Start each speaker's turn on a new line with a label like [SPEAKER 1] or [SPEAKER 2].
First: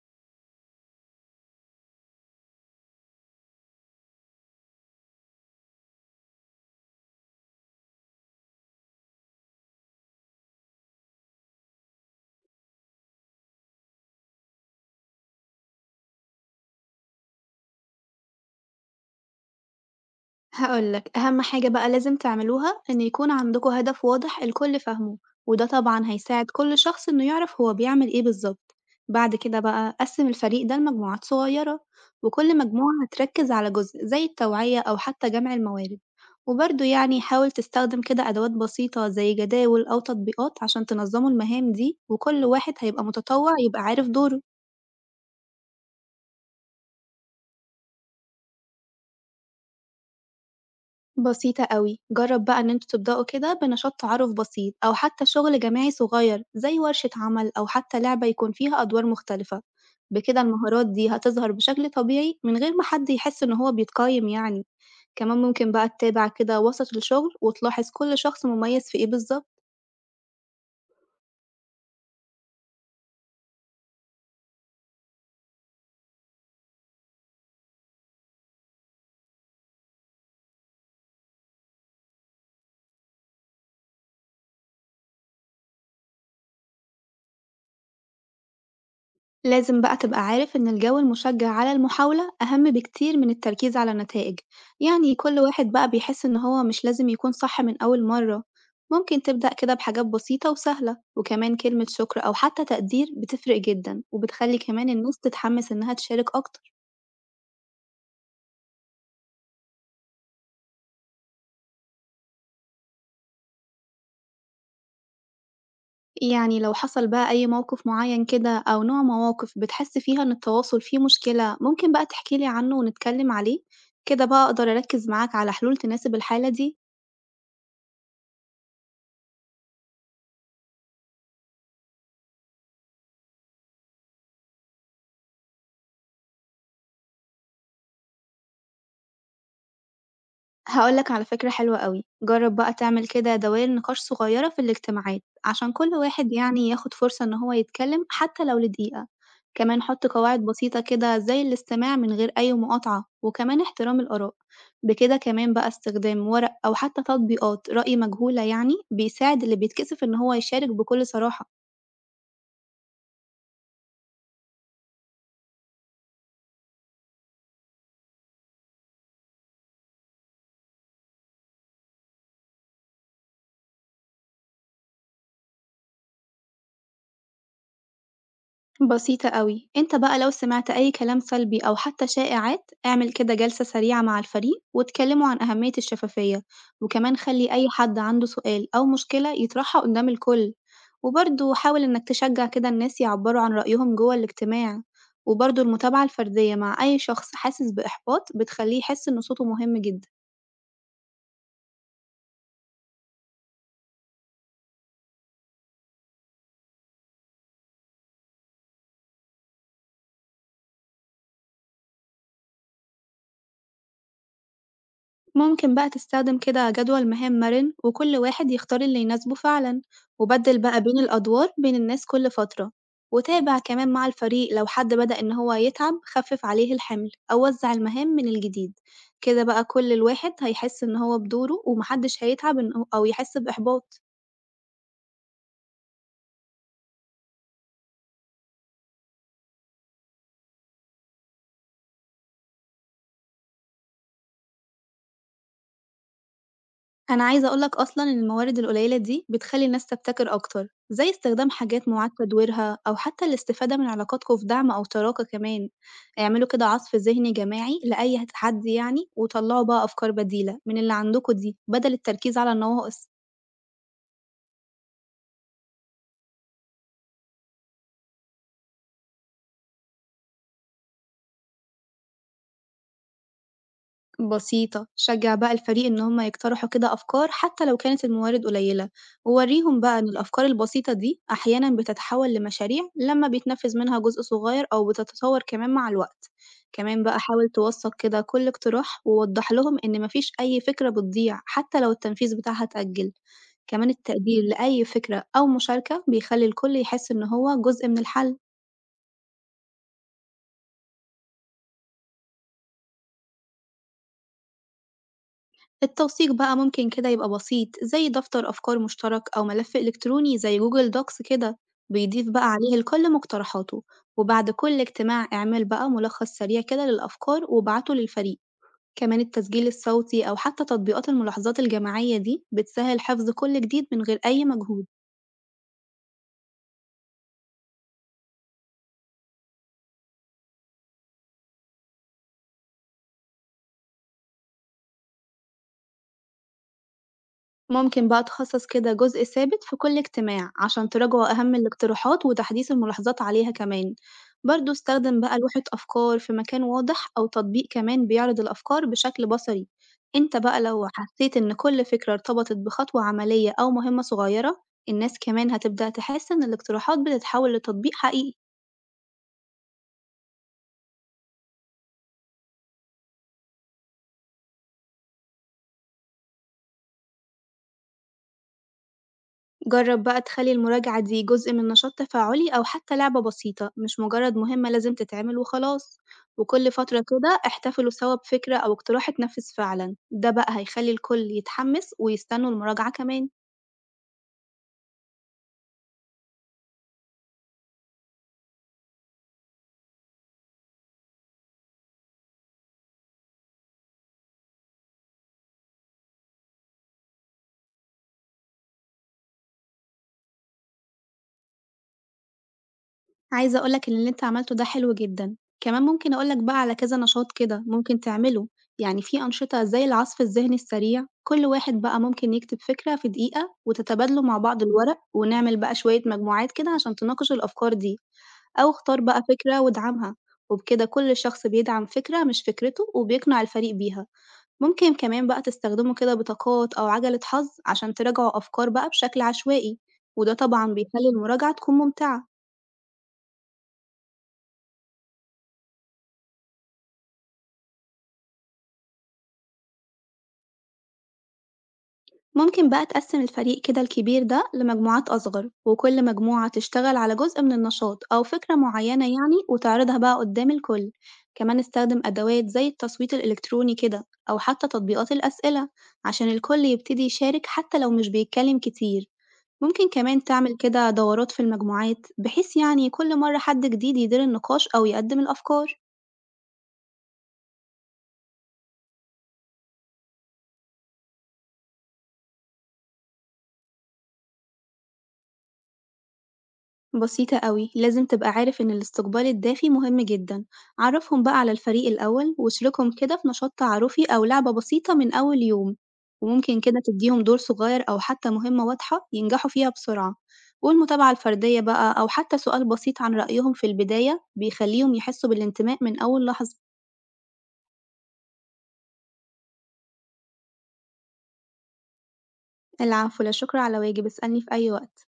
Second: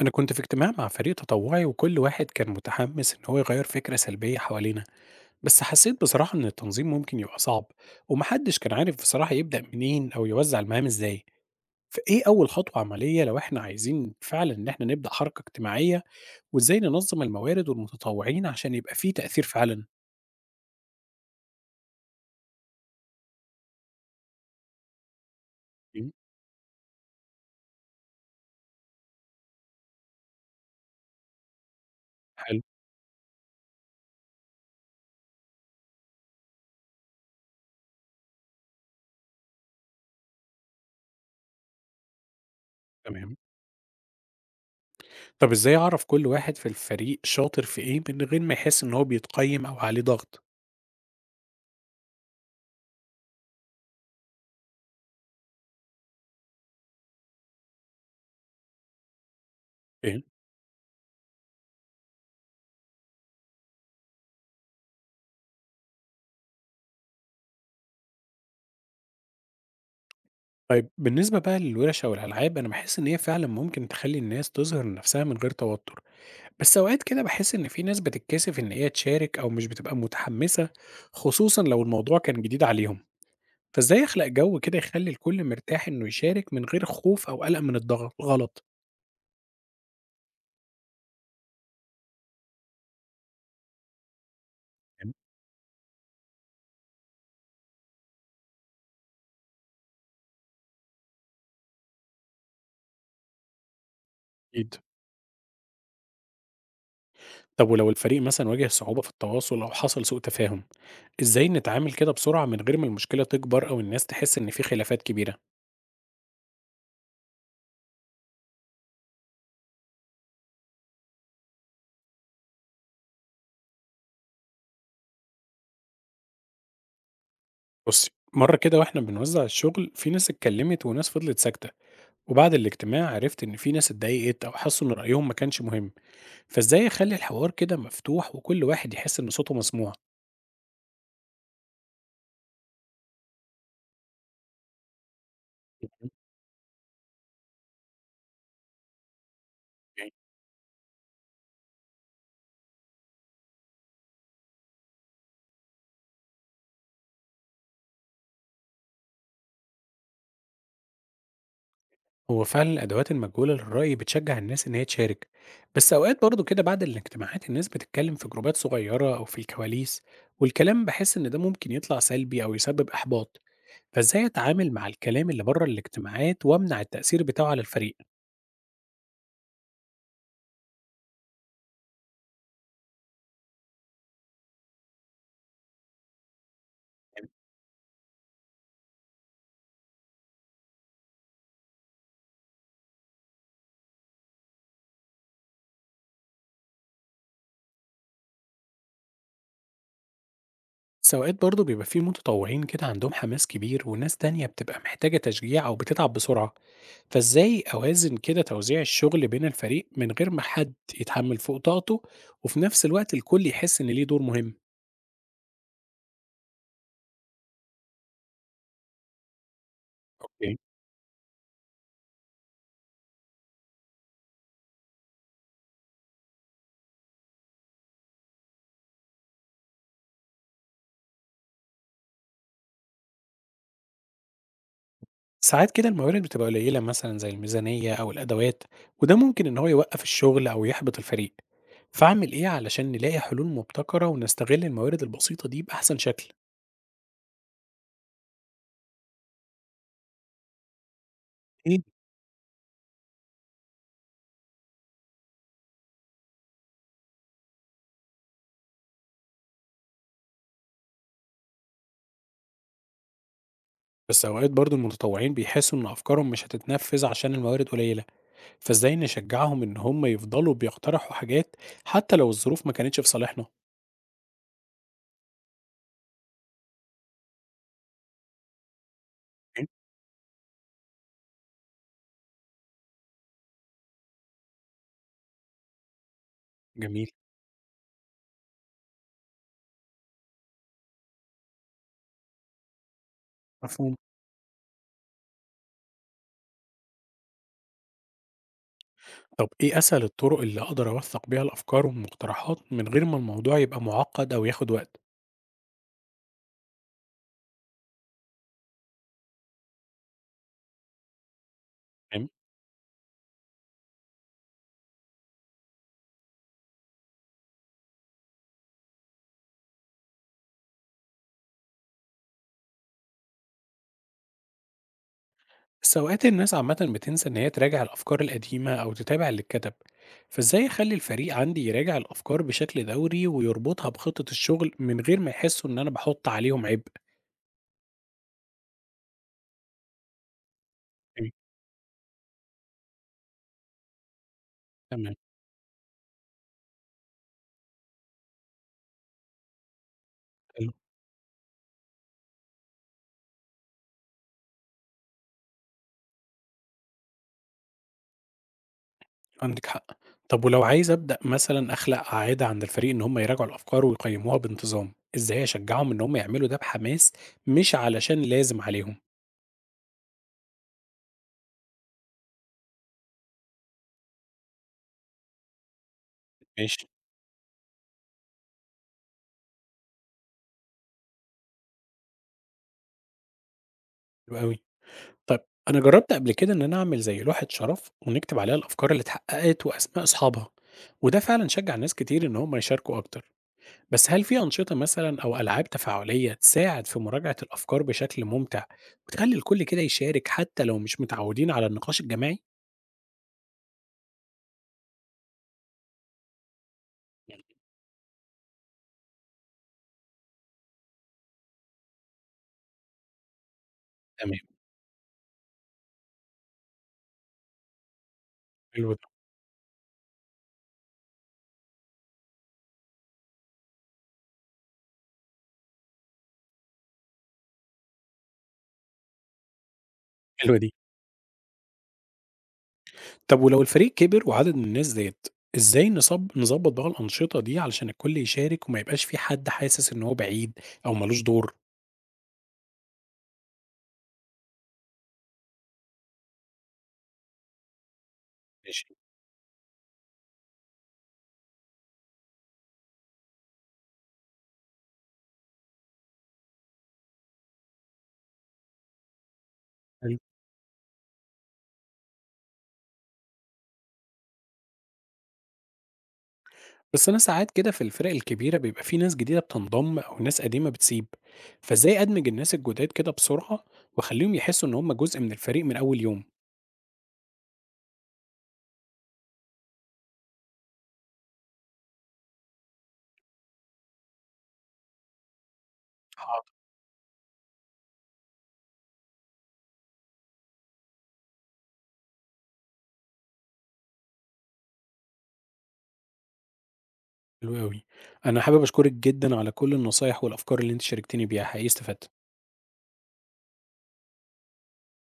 [SPEAKER 1] أنا كنت في اجتماع مع فريق تطوعي، وكل واحد كان متحمس إن هو يغير فكرة سلبية حوالينا. بس حسيت بصراحة إن التنظيم ممكن يبقى صعب، ومحدش كان عارف بصراحة يبدأ منين أو يوزع المهام إزاي. فإيه أول خطوة عملية لو إحنا عايزين فعلا إن إحنا نبدأ حركة اجتماعية؟ وإزاي ننظم الموارد والمتطوعين عشان يبقى فيه تأثير فعلا؟
[SPEAKER 2] هاقول لك، أهم حاجة بقى لازم تعملوها إن يكون عندكم هدف واضح الكل فاهمه، وده طبعًا
[SPEAKER 1] مم،
[SPEAKER 2] هيساعد كل شخص إنه يعرف هو بيعمل إيه بالضبط. بعد كده بقى قسِّم الفريق ده لمجموعات صغيرة، وكل
[SPEAKER 1] حلو.
[SPEAKER 2] مجموعة هتركز على جزء زي التوعية أو حتى جمع الموارد، وبرضه حاول تستخدم كده أدوات بسيطة زي جداول أو تطبيقات عشان تنظموا المهام دي، وكل واحد هيبقى
[SPEAKER 1] تمام.
[SPEAKER 2] متطوع يبقى عارف دوره.
[SPEAKER 1] طب إزاي أعرف كل واحد في الفريق شاطر في إيه من غير ما يحس إن هو بيتقيم أو عليه ضغط؟
[SPEAKER 2] بسيطة أوي، جرب بقى إن انتوا تبدأوا كده بنشاط تعارف بسيط أو حتى شغل جماعي صغير زي ورشة عمل أو حتى لعبة يكون فيها أدوار مختلفة، بكده المهارات دي هتظهر بشكل طبيعي من غير ما حد يحس إن هو بيتقيم، كمان ممكن بقى تتابع كده وسط الشغل وتلاحظ كل شخص مميز في إيه بالظبط.
[SPEAKER 1] طيب بالنسبة بقى للورش أو الألعاب، أنا باحس إن هي فعلًا ممكن تخلّي الناس تظهر نفسها من غير توتر، بس أوقات كده باحس إن في ناس بتتكسف إن هي تشارك أو مش بتبقى متحمسة، خصوصًا لو الموضوع كان جديد عليهم، فإزاي أخلق جو كده يخلّي الكل مرتاح إنه يشارك من غير خوف أو قلق من الضغط غلط؟
[SPEAKER 2] لازم بقى تبقى عارف إن الجو المشجع على المحاولة أهم بكتير من التركيز على النتائج، يعني كل واحد بقى بيحس إن هو مش لازم يكون صح من أول مرة، ممكن تبدأ كده بحاجات بسيطة وسهلة، وكمان كلمة شكر أو حتى تقدير بتفرق جدا وبتخلي
[SPEAKER 1] أكيد.
[SPEAKER 2] كمان الناس تتحمس إنها تشارك أكتر.
[SPEAKER 1] طب ولو الفريق مثلًا واجه صعوبة في التواصل أو حصل سوء تفاهم، إزاي نتعامل كده بسرعة من غير ما المشكلة تكبر أو الناس تحس إن في خلافات كبيرة؟
[SPEAKER 2] يعني لو حصل بقى أي موقف معين كده أو نوع مواقف بتحس فيها إن التواصل فيه مشكلة ممكن بقى تحكيلي عنه ونتكلم عليه، كده بقى أقدر أركز معاك على حلول تناسب الحالة دي.
[SPEAKER 1] بُصّي، مرّة كده وإحنا بنوزّع الشغل، في ناس اتكلّمت وناس فضلت ساكتة، وبعد الاجتماع عرفت إن في ناس اتضايقت أو حسّوا إن رأيهم ما كانش مهم، فإزاي أخلّي الحوار كده مفتوح وكل واحد يحس إن صوته مسموع؟
[SPEAKER 2] هاقول لك على فكرة حلوة أوي، جرّب بقى تعمل كده دوائر نقاش صغيرة في الاجتماعات، عشان كل
[SPEAKER 1] اهم.
[SPEAKER 2] واحد ياخد فرصة إن هو يتكلم حتى لو لدقيقة، كمان حُط
[SPEAKER 1] يعني
[SPEAKER 2] قواعد بسيطة كده زي الاستماع من غير أي مقاطعة، وكمان احترام الآراء. بكده كمان بقى استخدام ورق أو حتى تطبيقات رأي مجهولة بيساعد اللي بيتكسف إن هو يشارك بكل صراحة.
[SPEAKER 1] هو فعلًا الأدوات المجهولة للرأي بتشجّع الناس إن هي تشارك، بس أوقات برضه كده بعد الاجتماعات الناس بتتكلّم في جروبات صغيّرة أو في الكواليس، والكلام باحس إن ده ممكن يطلع سلبي أو يسبب إحباط، فإزاي أتعامل مع الكلام اللي برّه الاجتماعات وأمنع التأثير بتاعه على الفريق؟
[SPEAKER 2] بسيطة أوي، أنت بقى لو سمعت أي كلام سلبي أو حتى شائعات اعمل كده جلسة سريعة مع الفريق واتكلموا عن أهمية الشفافية، وكمان خلي أي حد عنده سؤال أو مشكلة يطرحها قدام الكل، وبرضه حاول إنك تشجع كده الناس يعبروا عن رأيهم جوه الاجتماع، وبرضه المتابعة الفردية مع أي شخص حاسس بإحباط بتخليه يحس إن صوته مهم جدا.
[SPEAKER 1] ساوقات برضه بيبقى في متطوعين كده عندهم حماس كبير وناس تانية بتبقى محتاجة تشجيع أو بتتعب بسرعة، فإزاي أوازن كده توزيع الشغل بين الفريق من غير ما حد يتحمل فوق طاقته، وفي نفس الوقت الكل يحس إن ليه دور مهم؟
[SPEAKER 2] ممكن بقى تستخدم كده جدول مهام مرن وكل واحد يختار اللي يناسبه فعلا،
[SPEAKER 1] اوكي.
[SPEAKER 2] وبدل بقى بين الأدوار بين الناس كل فترة، وتابع كمان مع الفريق لو حد بدأ إن هو يتعب خفف عليه الحمل أو وزع المهام من الجديد. كده بقى كل الواحد هيحس إن هو بدوره ومحدش هيتعب أو يحس بإحباط.
[SPEAKER 1] ساعات كده الموارد بتبقى قليلة، مثلا زي الميزانية أو الأدوات، وده ممكن إن هو يوقف الشغل أو يحبط الفريق، فأعمل إيه علشان نلاقي حلول مبتكرة ونستغل الموارد البسيطة دي بأحسن شكل؟
[SPEAKER 2] أنا عايزة أقول لك أصلًا إن الموارد القليلة دي بتخلّي الناس تبتكر أكتر، زي استخدام
[SPEAKER 1] ايه.
[SPEAKER 2] حاجات مُعاد تدويرها أو حتى الاستفادة من علاقاتكم في دعم أو شراكة كمان. اعملوا كده عصف ذهني جماعي لأي تحدي، وطلّعوا بقى أفكار بديلة من اللي عندكم دي بدل التركيز على النواقص.
[SPEAKER 1] بس أوقات برضه المتطوعين بيحسوا إن أفكارهم مش هتتنفذ عشان الموارد قليلة، فازاي نشجعهم إن هم يفضلوا بيقترحوا حاجات، حتى لو الظروف ما كانتش في صالحنا؟
[SPEAKER 2] بسيطة، شجّع بقى الفريق إن هُم يقترحوا كده أفكار حتى لو كانت الموارد قليلة،
[SPEAKER 1] إمم.
[SPEAKER 2] وورّيهم بقى إن الأفكار البسيطة دي أحيانًا بتتحول لمشاريع لمّا بيتنفّذ منها جزء صغير أو بتتطور كمان مع الوقت. كمان
[SPEAKER 1] جميل،
[SPEAKER 2] بقى حاول توثّق كده كل اقتراح ووضّح لهم إن ما فيش أي فكرة بتضيع حتى لو التنفيذ بتاعها اتأجّل. كمان
[SPEAKER 1] مفهوم.
[SPEAKER 2] التقدير لأي فكرة أو مشاركة بيخلّي الكل يحس إن هو جزء من الحل.
[SPEAKER 1] طب إيه أسهل الطرق اللي أقدر أوثّق بيها الأفكار والمقترحات من غير ما الموضوع يبقى معقّد أو ياخد وقت؟
[SPEAKER 2] التوثيق بقى ممكن كده يبقى بسيط زي دفتر أفكار مشترك أو ملف إلكتروني زي جوجل دوكس كده
[SPEAKER 1] تمام.
[SPEAKER 2] بيضيف بقى عليه الكل مقترحاته. وبعد كل اجتماع اعمل بقى ملخص سريع كده للأفكار وابعته للفريق. كمان التسجيل الصوتي أو حتى تطبيقات الملاحظات الجماعية دي بتسهل حفظ كل جديد من غير أي مجهود.
[SPEAKER 1] بس أوقات الناس عامةً بتنسى إن هي تراجع الأفكار القديمة أو تتابع اللي اتكتب، فازاي أخلّي الفريق عندي يراجع الأفكار بشكل دوري ويربطها بخطة الشغل من غير ما يحسوا إن أنا باحُط عليهم عبء؟
[SPEAKER 2] ممكن بقى تخصص كده جزء ثابت في كل اجتماع عشان
[SPEAKER 1] إمم،
[SPEAKER 2] تراجعوا أهم الاقتراحات وتحديث الملاحظات عليها كمان. برضه
[SPEAKER 1] تمام.
[SPEAKER 2] استخدم بقى لوحة أفكار في مكان واضح أو تطبيق كمان بيعرض الأفكار بشكل بصري. انت بقى
[SPEAKER 1] حلو.
[SPEAKER 2] لو حسيت إن كل فكرة ارتبطت بخطوة عملية أو مهمة صغيرة، الناس كمان هتبدأ تحس إن الاقتراحات بتتحول لتطبيق حقيقي.
[SPEAKER 1] عندِك حق. طب ولو عايز أبدأ مثلًا أخلق عادة عند الفريق إن هم يراجعوا الأفكار ويقيّموها بانتظام، إزاي أشجعهم إن هم يعملوا ده بحماس مش علشان لازم عليهم؟
[SPEAKER 2] جرب بقى تخلي المراجعة دي جزء من نشاط تفاعلي أو حتى لعبة بسيطة مش مجرد مهمة لازم تتعمل وخلاص. وكل
[SPEAKER 1] ماشي.
[SPEAKER 2] فترة كده احتفلوا سوا بفكرة أو اقتراح اتنفذ فعلا، ده بقى هيخلي الكل يتحمس ويستنوا المراجعة كمان.
[SPEAKER 1] حلو أوي. طيب، أنا جرّبت قبل كده إن أنا أعمل زي لوحة شرف ونكتب عليها الأفكار اللي اتحققت وأسماء أصحابها، وده فعلًا شجّع ناس كتير إن هم يشاركوا أكتر. بس هل في أنشطة مثلًا أو ألعاب تفاعلية تساعد في مراجعة الأفكار بشكل ممتع وتخلّي الكل كده يشارك حتى لو مش متعودين على النقاش الجماعي؟
[SPEAKER 2] عايزة أقول لك إن اللي أنت عملته ده حلو جدًا، كمان ممكن أقول لك بقى على كذا نشاط كده ممكن تعمله. في أنشطة زي العصف الذهني السريع، كل واحد بقى ممكن يكتب فكرة في دقيقة وتتبادلوا
[SPEAKER 1] تمام،
[SPEAKER 2] مع بعض الورق، ونعمل بقى شوية مجموعات كده عشان تناقش الأفكار دي، أو
[SPEAKER 1] حلو
[SPEAKER 2] اختار
[SPEAKER 1] ده،
[SPEAKER 2] بقى فكرة وادعمها، وبكده كل شخص بيدعم فكرة مش فكرته وبيقنع الفريق بيها. ممكن كمان بقى تستخدموا كده بطاقات أو عجلة حظ عشان تراجعوا أفكار بقى بشكل عشوائي، وده
[SPEAKER 1] حلوة
[SPEAKER 2] طبعًا
[SPEAKER 1] دي.
[SPEAKER 2] بيخلي المراجعة تكون ممتعة.
[SPEAKER 1] طب ولو الفريق كبر وعدد من الناس زاد، ازاي نظبط بقى الأنشطة دي علشان الكل يشارك وما يبقاش في حد حاسس ان هو بعيد او ملوش دور؟
[SPEAKER 2] ممكن بقى تقسم الفريق كده الكبير ده لمجموعات أصغر وكل مجموعة تشتغل على جزء من النشاط أو فكرة
[SPEAKER 1] ماشي.
[SPEAKER 2] معينة وتعرضها بقى قدام الكل. كمان استخدم أدوات زي التصويت الإلكتروني كده أو حتى تطبيقات الأسئلة عشان الكل يبتدي يشارك حتى لو مش بيتكلم كتير. ممكن
[SPEAKER 1] حلو.
[SPEAKER 2] كمان تعمل كده دورات في المجموعات بحيث كل مرة حد جديد يدير النقاش أو يقدم الأفكار.
[SPEAKER 1] بس انا ساعات كده في الفرق الكبيرة بيبقى في ناس جديدة بتنضم او ناس قديمة بتسيب، فازاي ادمج الناس الجداد كده بسرعة واخليهم يحسوا ان هم جزء من الفريق من اول يوم؟
[SPEAKER 2] بسيطة أوي، لازم تبقى عارف إن الاستقبال الدافي مهم جدًا، عرفهم بقى على الفريق الأول واشركهم كده في نشاط تعارفي أو لعبة بسيطة من أول يوم،
[SPEAKER 1] حاضر.
[SPEAKER 2] وممكن كده تديهم دور صغير أو حتى مهمة واضحة ينجحوا فيها بسرعة، والمتابعة الفردية بقى أو حتى سؤال بسيط عن رأيهم في البداية بيخليهم يحسوا بالانتماء من أول لحظة.
[SPEAKER 1] حلو قوي. انا حابب اشكرك جدا على كل النصايح والافكار اللي انت شاركتني بيها، حقيقي استفدت.
[SPEAKER 2] العفو، لا شكر على واجب، اسألني في أي وقت.